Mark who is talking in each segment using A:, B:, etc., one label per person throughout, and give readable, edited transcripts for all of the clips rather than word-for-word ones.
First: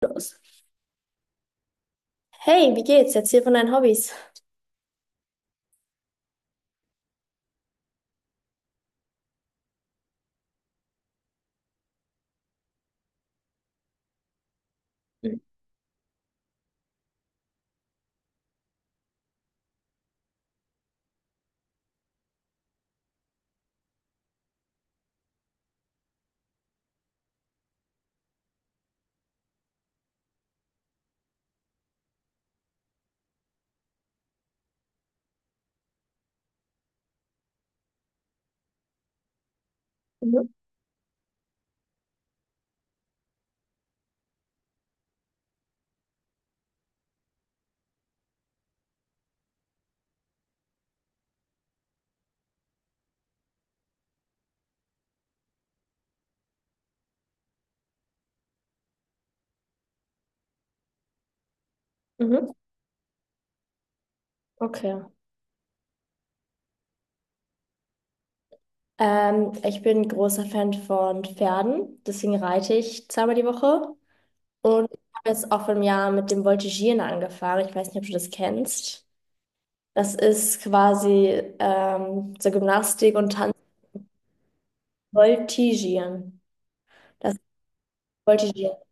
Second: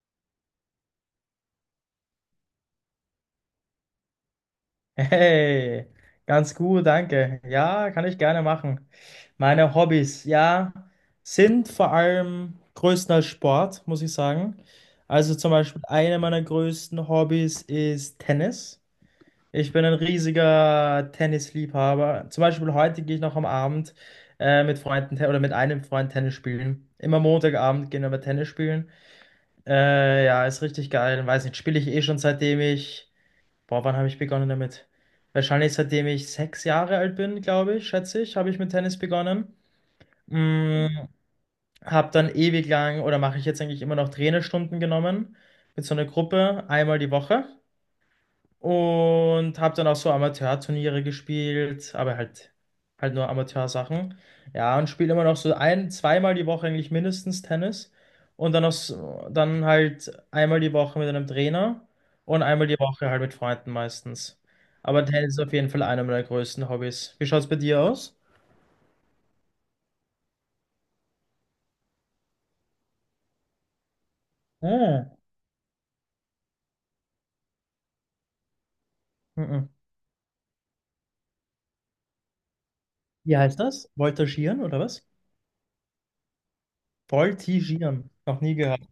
A: Los. Hey, wie geht's? Erzähl von deinen Hobbys.
B: Hey, ganz gut, danke. Ja, kann ich gerne machen. Meine Hobbys, ja, sind vor allem größtenteils Sport, muss ich sagen. Also zum Beispiel eine meiner größten Hobbys ist Tennis. Ich bin ein riesiger Tennisliebhaber. Zum Beispiel heute gehe ich noch am Abend mit Freunden oder mit einem Freund Tennis spielen. Immer Montagabend gehen wir Tennis spielen. Ja, ist richtig geil. Weiß nicht, spiele ich eh schon seitdem ich, Boah, wann habe ich begonnen damit? Wahrscheinlich seitdem ich 6 Jahre alt bin, glaube ich, schätze ich, habe ich mit Tennis begonnen.
A: Mhm.
B: Mm, habe dann ewig lang oder mache ich jetzt eigentlich immer noch Trainerstunden genommen mit so einer Gruppe einmal die Woche. Und habe dann auch so Amateurturniere gespielt, aber halt nur Amateursachen. Ja, und spiele immer noch so ein, zweimal die Woche eigentlich mindestens Tennis. Und dann, noch so, dann halt einmal die Woche mit einem Trainer und
A: Mhm.
B: einmal die Woche halt mit Freunden meistens.
A: Okay.
B: Aber Tennis ist auf jeden Fall einer meiner größten Hobbys. Wie schaut's bei dir aus?
A: Ich bin großer Fan von Pferden, deswegen reite ich zweimal die Woche. Und ich
B: Ah,
A: habe jetzt auch vor einem Jahr mit dem Voltigieren angefangen. Ich weiß nicht, ob du das kennst.
B: mhm.
A: Das ist quasi so Gymnastik und
B: Wie
A: Tanz.
B: heißt das? Voltigieren oder was?
A: Voltigieren. Das
B: Voltigieren. Noch nie
A: Voltigieren.
B: gehört.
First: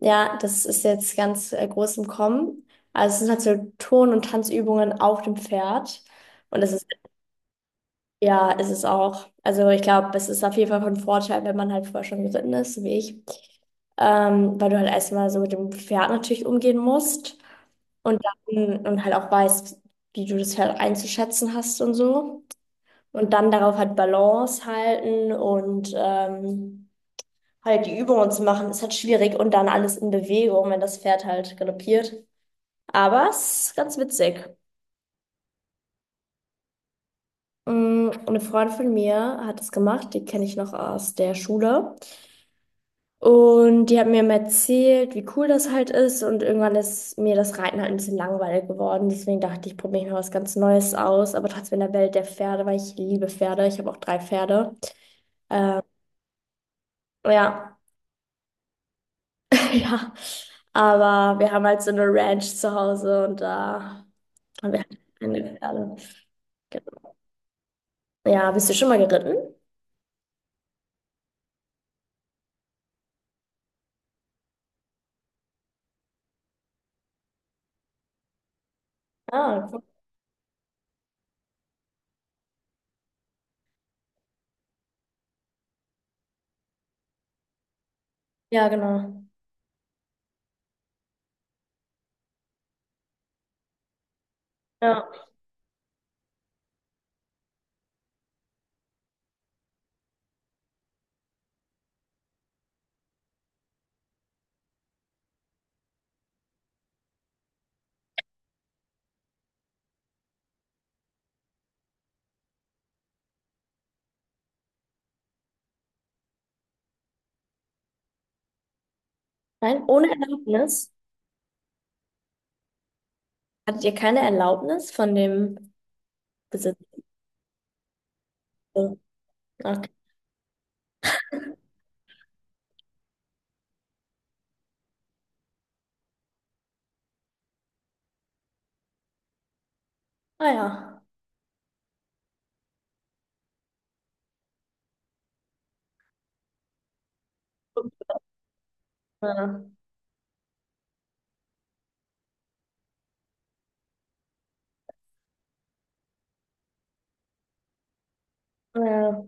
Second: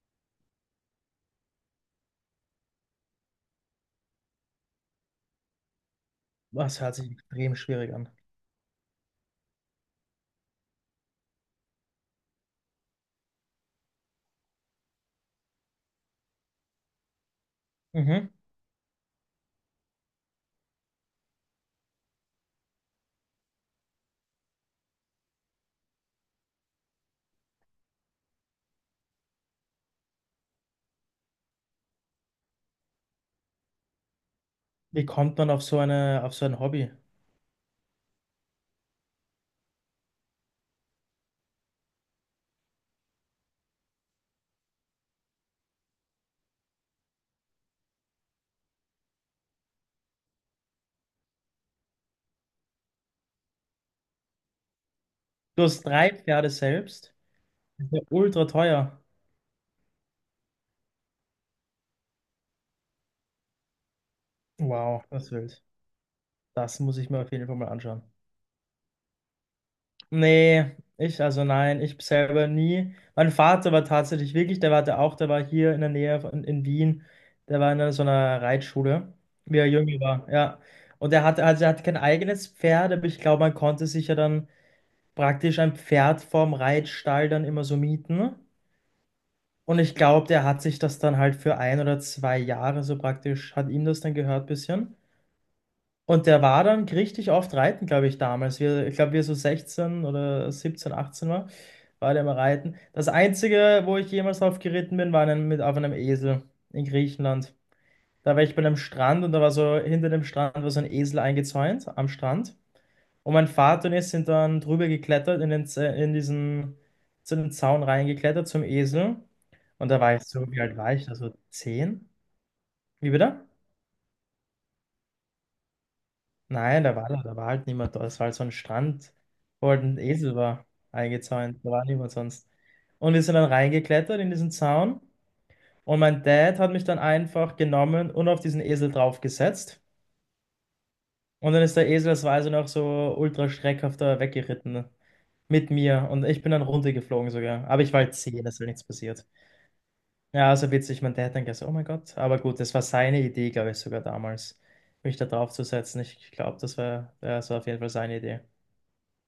A: Ja, das ist jetzt ganz groß im Kommen. Also es sind halt so Turn- und Tanzübungen auf dem Pferd. Und das
B: Das
A: ist.
B: hört sich extrem schwierig an.
A: Ja, ist es auch. Also ich glaube, es ist auf jeden Fall von Vorteil, wenn man halt vorher schon geritten ist, so wie ich. Weil du halt erstmal so mit dem Pferd natürlich umgehen musst und
B: Mhm.
A: dann und halt auch weißt, wie du das Pferd einzuschätzen hast und so. Und dann darauf halt Balance halten und halt die Übungen zu machen, ist halt schwierig und dann alles in Bewegung, wenn das Pferd halt galoppiert. Aber es ist ganz witzig.
B: Wie kommt man auf auf so ein Hobby?
A: Mm, eine Freundin von mir hat es gemacht, die kenne ich noch aus der Schule. Und die haben mir immer erzählt, wie cool das halt ist. Und irgendwann ist mir das Reiten halt ein bisschen langweilig geworden. Deswegen dachte ich, probiere ich mal was ganz Neues aus. Aber trotzdem in der Welt der Pferde, weil ich liebe Pferde. Ich habe auch drei Pferde.
B: Plus
A: Ähm,
B: drei Pferde selbst.
A: ja,
B: Das ist ja ultra teuer.
A: ja. Aber wir haben halt so eine Ranch zu Hause und da haben wir halt
B: Wow. Das ist
A: keine
B: wild.
A: Pferde.
B: Das muss ich
A: Genau.
B: mir auf jeden Fall mal anschauen.
A: Ja, bist du schon mal geritten?
B: Nee, ich, also nein, ich selber nie. Mein Vater war tatsächlich wirklich, der war hier in der Nähe von, in Wien. Der war in einer, so einer Reitschule, wie er
A: Ah, cool.
B: jünger war, ja. Und er hatte, also er hatte kein eigenes Pferd, aber ich glaube, man konnte sich ja dann praktisch ein Pferd vorm Reitstall dann immer so mieten.
A: Ja, genau.
B: Und ich glaube, der hat sich das dann halt für ein oder zwei Jahre so praktisch, hat ihm das dann gehört, bisschen.
A: Ja.
B: Und der war dann richtig oft reiten, glaube ich, damals. Wir, ich glaube, wir so 16 oder 17, 18 war, war der mal reiten. Das Einzige, wo ich jemals drauf geritten bin, war auf einem Esel in Griechenland. Da war ich bei einem Strand und da war so, hinter dem Strand war so ein Esel eingezäunt am Strand. Und mein Vater und ich sind dann drüber geklettert, in diesen, zu dem Zaun reingeklettert zum Esel.
A: Nein,
B: Und da
A: ohne
B: war ich so, wie alt
A: Erlaubnis?
B: war ich da? So 10. Wie bitte?
A: Hattet ihr keine Erlaubnis von dem Besitzer?
B: Nein, da war halt niemand da. Es war halt so ein
A: Okay.
B: Strand, wo halt ein Esel war eingezäunt. Da war niemand sonst. Und wir sind dann reingeklettert in diesen Zaun. Und mein Dad hat mich dann einfach genommen und auf diesen Esel draufgesetzt.
A: Ah ja.
B: Und dann ist der Esel, das war also noch so ultra schreckhafter weggeritten mit mir. Und ich bin dann runtergeflogen sogar. Aber ich war halt 10, es ist halt nichts passiert.
A: Ja,
B: Ja, also witzig. Mein Dad dann gesagt, oh mein Gott. Aber gut, das war seine Idee, glaube ich, sogar damals, mich da draufzusetzen. Ich glaube, das war, ja, das war auf jeden Fall seine Idee.
A: ja,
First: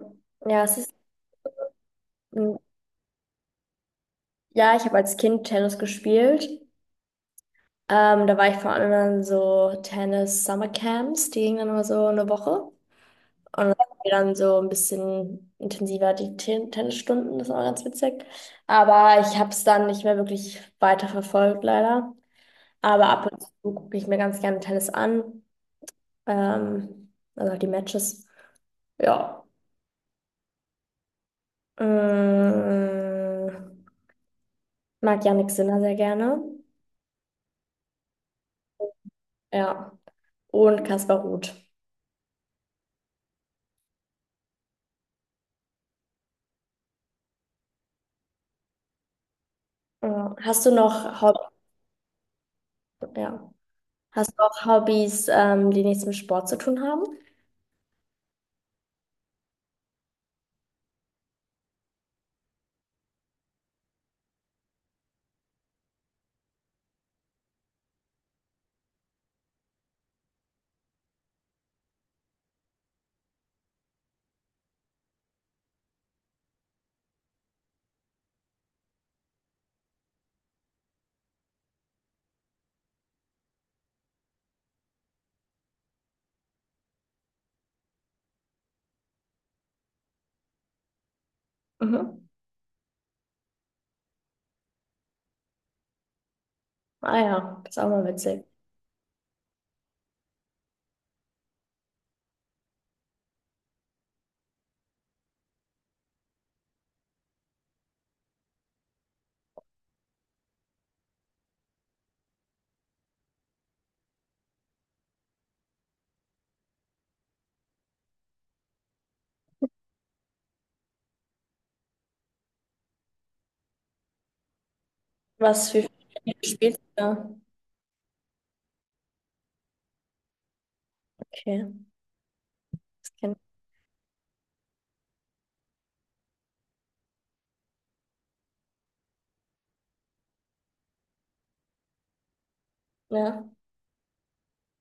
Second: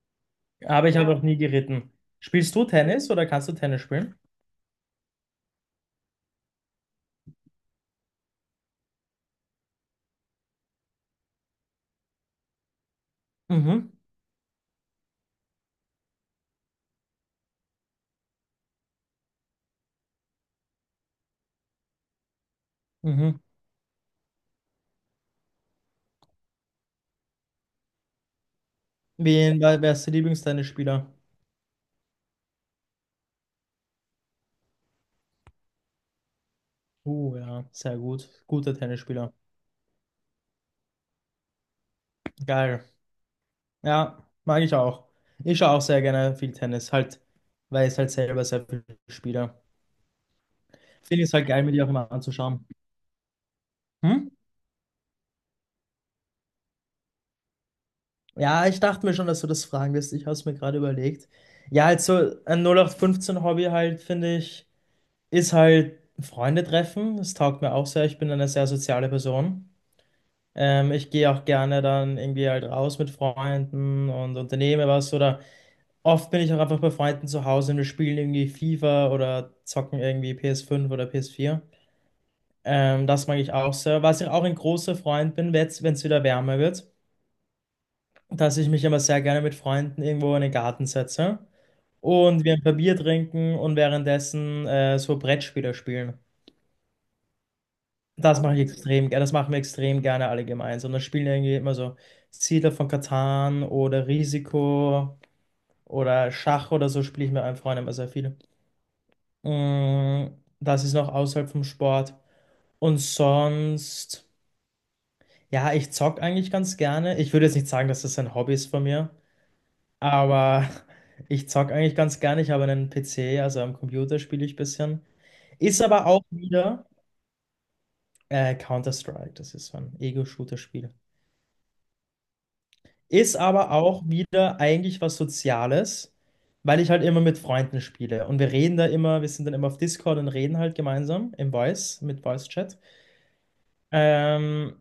A: ja, es
B: Aber
A: ist,
B: ich habe noch nie geritten. Spielst du Tennis oder kannst du Tennis spielen?
A: ja, ich habe als Kind Tennis gespielt. Da war ich vor allem an so Tennis-Summer-Camps, die gingen dann immer so eine Woche. Und dann
B: Mhm.
A: hatten wir dann so ein bisschen intensiver die Tennisstunden, das war ganz witzig. Aber ich habe es dann nicht mehr wirklich weiter verfolgt, leider. Aber ab
B: Mhm.
A: und zu gucke ich mir ganz gerne Tennis an. Also die Matches. Ja.
B: Wer ist der Lieblingstennisspieler?
A: Mm, mag Jannik Sinner sehr gerne.
B: Ja, sehr gut. Guter Tennisspieler.
A: Ja. Und Kaspar Ruth.
B: Geil. Ja, mag ich auch. Ich schaue auch sehr gerne viel Tennis, halt, weil ich halt selber sehr viel spiele.
A: Ja. Hast du noch
B: Finde ich es
A: Hob
B: halt geil, mir die auch immer anzuschauen.
A: Ja.
B: Hm?
A: Hast du auch Hobbys, die nichts mit Sport zu tun haben?
B: Ja, ich dachte mir schon, dass du das fragen wirst. Ich habe es mir gerade überlegt. Ja, halt so ein 0815-Hobby halt, finde ich, ist halt Freunde treffen. Das taugt mir auch sehr. Ich bin eine sehr soziale Person. Ich gehe auch gerne dann irgendwie halt raus mit Freunden und unternehme was. Oder oft bin ich auch einfach bei Freunden zu Hause und wir spielen irgendwie FIFA oder zocken irgendwie PS5 oder PS4. Das mag ich auch sehr. Was ich auch ein großer Freund bin, wenn es wieder wärmer wird, dass ich mich immer sehr gerne mit Freunden irgendwo in den Garten setze
A: Mhm.
B: und wir ein paar Bier trinken und währenddessen so Brettspiele spielen.
A: Ah ja, das ist auch mal
B: Das
A: witzig.
B: mache ich extrem gerne. Das machen wir extrem gerne alle gemeinsam. Da spielen irgendwie immer so Siedler von Catan oder Risiko oder Schach oder so spiele ich mit meinen Freunden immer sehr viel. Mm, Das ist noch außerhalb vom Sport. Und sonst, ja, ich zock eigentlich ganz gerne. Ich würde jetzt nicht sagen, dass das ein Hobby ist von mir, aber ich zock eigentlich ganz gerne. Ich habe einen PC, also am Computer spiele ich ein bisschen.
A: Was
B: Ist
A: für
B: aber auch
A: Spiele spielst du
B: wieder
A: da?
B: Counter-Strike. Das ist so ein Ego-Shooter-Spiel.
A: Okay, das
B: Ist
A: kennt,
B: aber auch wieder eigentlich was Soziales, weil ich halt immer mit Freunden spiele. Und wir reden da immer, wir sind dann immer auf Discord und reden halt gemeinsam im Voice, mit Voice-Chat.
A: ja.
B: Ähm,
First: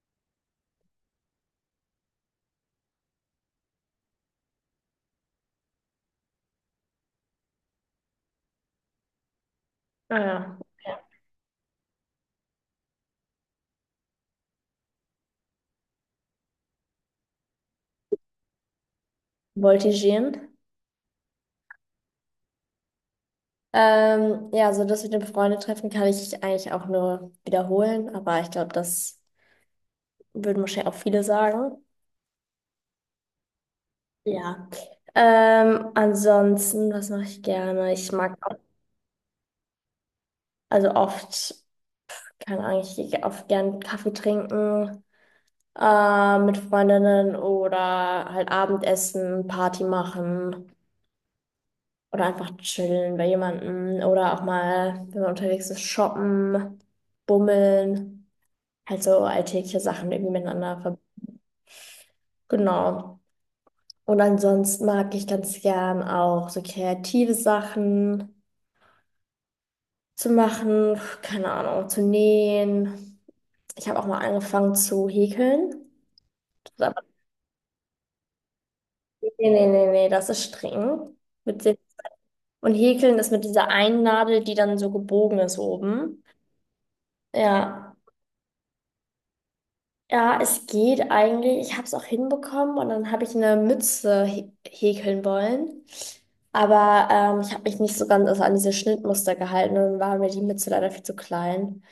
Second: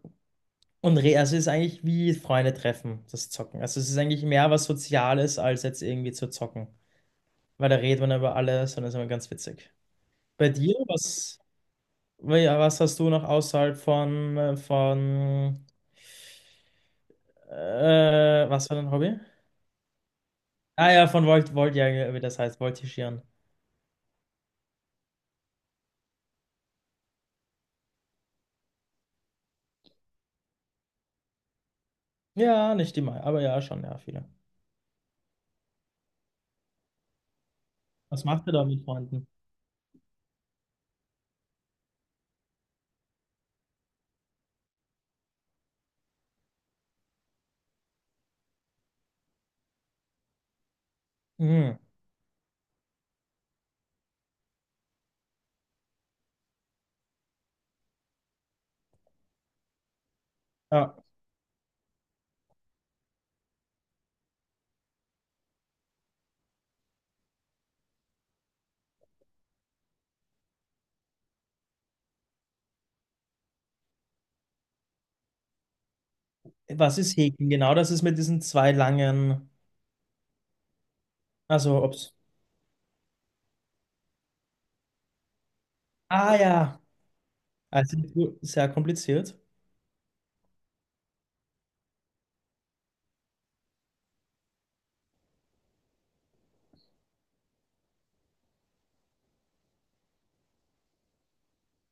B: und re also es ist eigentlich wie Freunde treffen, das Zocken. Also es ist eigentlich mehr was Soziales, als jetzt irgendwie zu zocken. Weil da redet man über alles und das ist immer ganz witzig.
A: Ah
B: Bei dir,
A: ja. Ja.
B: was, ja, was hast du noch außerhalb von was war dein Hobby?
A: Voltigieren.
B: Ah ja, von ja, wie das heißt, voltigieren.
A: Ja, also das mit dem Freundetreffen kann ich eigentlich auch nur wiederholen, aber ich glaube, das würden wahrscheinlich auch viele sagen.
B: Ja, nicht immer, aber ja, schon, ja, viele.
A: Ja. Ansonsten, was mache ich gerne? Ich
B: Was
A: mag
B: macht ihr
A: auch,
B: da mit Freunden?
A: also oft, keine Ahnung, ich gehe oft gern Kaffee trinken mit Freundinnen oder halt Abendessen, Party machen
B: Mhm.
A: oder einfach chillen bei jemandem oder auch mal, wenn man unterwegs ist, shoppen, bummeln, halt so alltägliche Sachen irgendwie miteinander
B: Ja.
A: verbinden. Genau. Und ansonsten mag ich ganz gern auch so kreative Sachen zu machen, keine Ahnung, zu nähen. Ich habe auch mal angefangen zu häkeln. Das.
B: Was ist Häkeln? Genau, das ist mit diesen zwei
A: Nee,
B: langen,
A: nee, nee, nee, das ist streng. Mit Sitz.
B: also ob's.
A: Und Häkeln ist mit dieser einen Nadel, die dann so gebogen ist oben.
B: Ah ja,
A: Ja.
B: sehr kompliziert.
A: Ja, es geht eigentlich. Ich habe es auch hinbekommen und dann habe ich eine Mütze häkeln wollen. Aber ich habe mich nicht so ganz, also an diese Schnittmuster gehalten und dann war mir die Mütze leider viel zu klein.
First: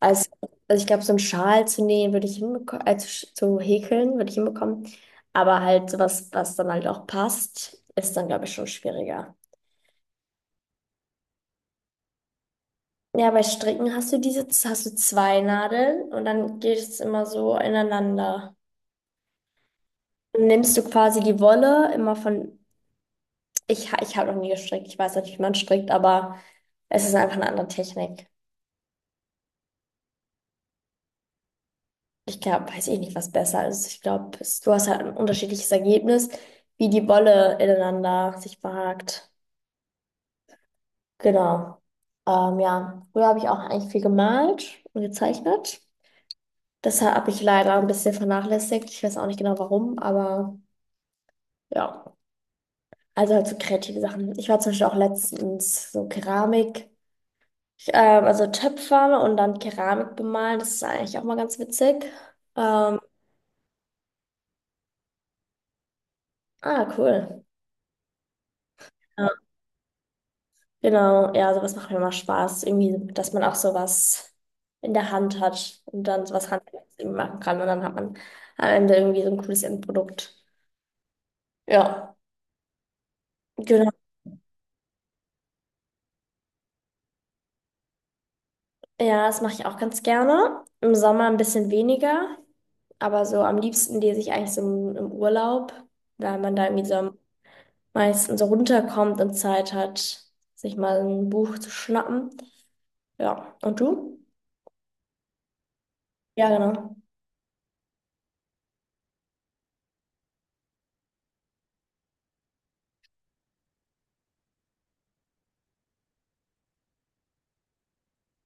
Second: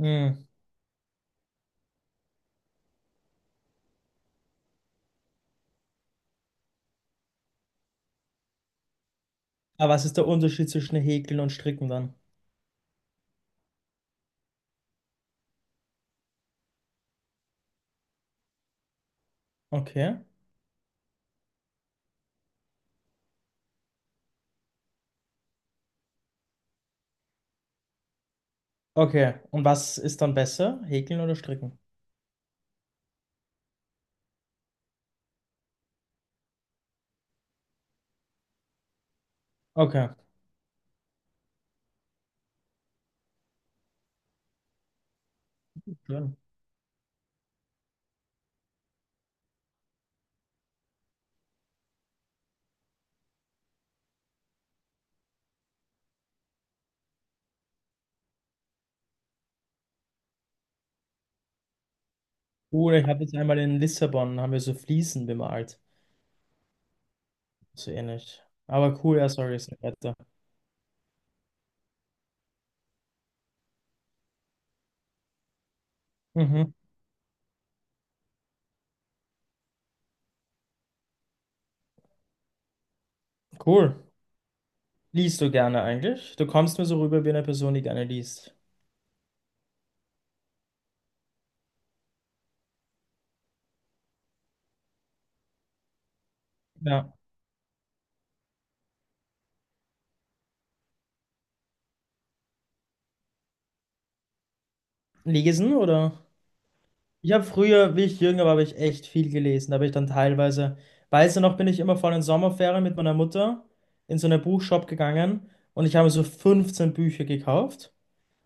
A: Also, also ich glaube, so einen Schal zu nähen würde ich hinbekommen, zu, zu häkeln würde ich hinbekommen. Aber halt sowas, was dann halt auch passt, ist dann, glaube ich, schon schwieriger.
B: Aber was ist der Unterschied zwischen Häkeln und Stricken dann?
A: Ja, bei Stricken hast du diese, hast du zwei Nadeln und dann geht es immer so ineinander.
B: Okay.
A: Dann nimmst du quasi die Wolle immer von, ich habe noch nie gestrickt, ich weiß nicht, wie man strickt, aber es ist einfach eine andere Technik.
B: Okay, und was ist dann besser, Häkeln oder Stricken?
A: Ich glaube, weiß ich nicht, was besser ist. Ich glaube, du hast halt ein unterschiedliches Ergebnis, wie die Wolle ineinander sich verhakt.
B: Okay,
A: Genau. Ja, früher habe ich auch eigentlich viel gemalt und gezeichnet.
B: schön.
A: Das habe ich leider ein bisschen vernachlässigt. Ich weiß auch nicht genau warum, aber ja. Also halt so kreative Sachen. Ich war zum Beispiel auch letztens so Keramik, also Töpfer und dann Keramik bemalen. Das ist eigentlich auch mal ganz witzig.
B: Cool,
A: Ähm,
B: ich habe jetzt einmal in Lissabon, haben wir so Fliesen bemalt.
A: ah, cool.
B: So ähnlich. Aber cool,
A: Ja,
B: ja, sorry, ist nicht weiter.
A: genau, ja, sowas macht mir immer Spaß. Irgendwie, dass man auch sowas in der Hand hat und dann sowas
B: Mhm,
A: Handwerkliches irgendwie machen kann. Und dann hat man am Ende irgendwie so ein cooles Endprodukt. Ja, genau.
B: cool. Liest du gerne eigentlich? Du kommst mir so rüber wie eine Person, die gerne liest.
A: Ja, das mache ich auch ganz gerne. Im Sommer ein bisschen weniger, aber so am liebsten lese ich eigentlich so im Urlaub, weil man da irgendwie so
B: Ja.
A: am meistens so runterkommt und Zeit hat, sich mal ein Buch zu schnappen. Ja, und du?
B: Lesen oder?
A: Ja, genau.
B: Ich habe früher, wie ich jünger war, habe ich echt viel gelesen. Da habe ich dann teilweise, weißt du noch, bin ich immer vor den Sommerferien mit meiner Mutter in so einen Buchshop gegangen und ich habe so 15 Bücher gekauft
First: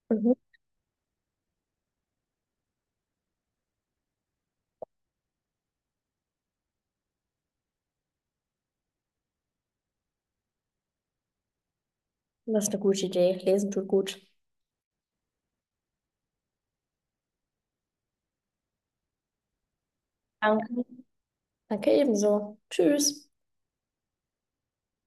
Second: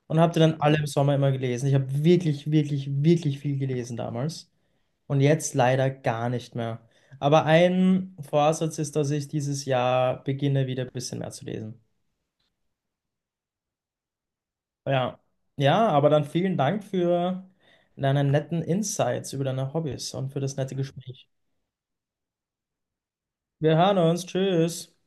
B: und
A: Mhm.
B: habe die dann alle im Sommer immer gelesen. Ich habe wirklich, wirklich, wirklich viel gelesen damals und jetzt leider gar nicht mehr. Aber ein Vorsatz ist, dass ich dieses Jahr beginne, wieder ein bisschen mehr zu lesen.
A: Das ist eine gute Idee. Lesen tut gut.
B: Ja. Ja, aber dann vielen Dank für deine netten Insights über deine Hobbys und für das nette
A: Danke.
B: Gespräch.
A: Danke ebenso. Tschüss.
B: Wir hören uns. Tschüss.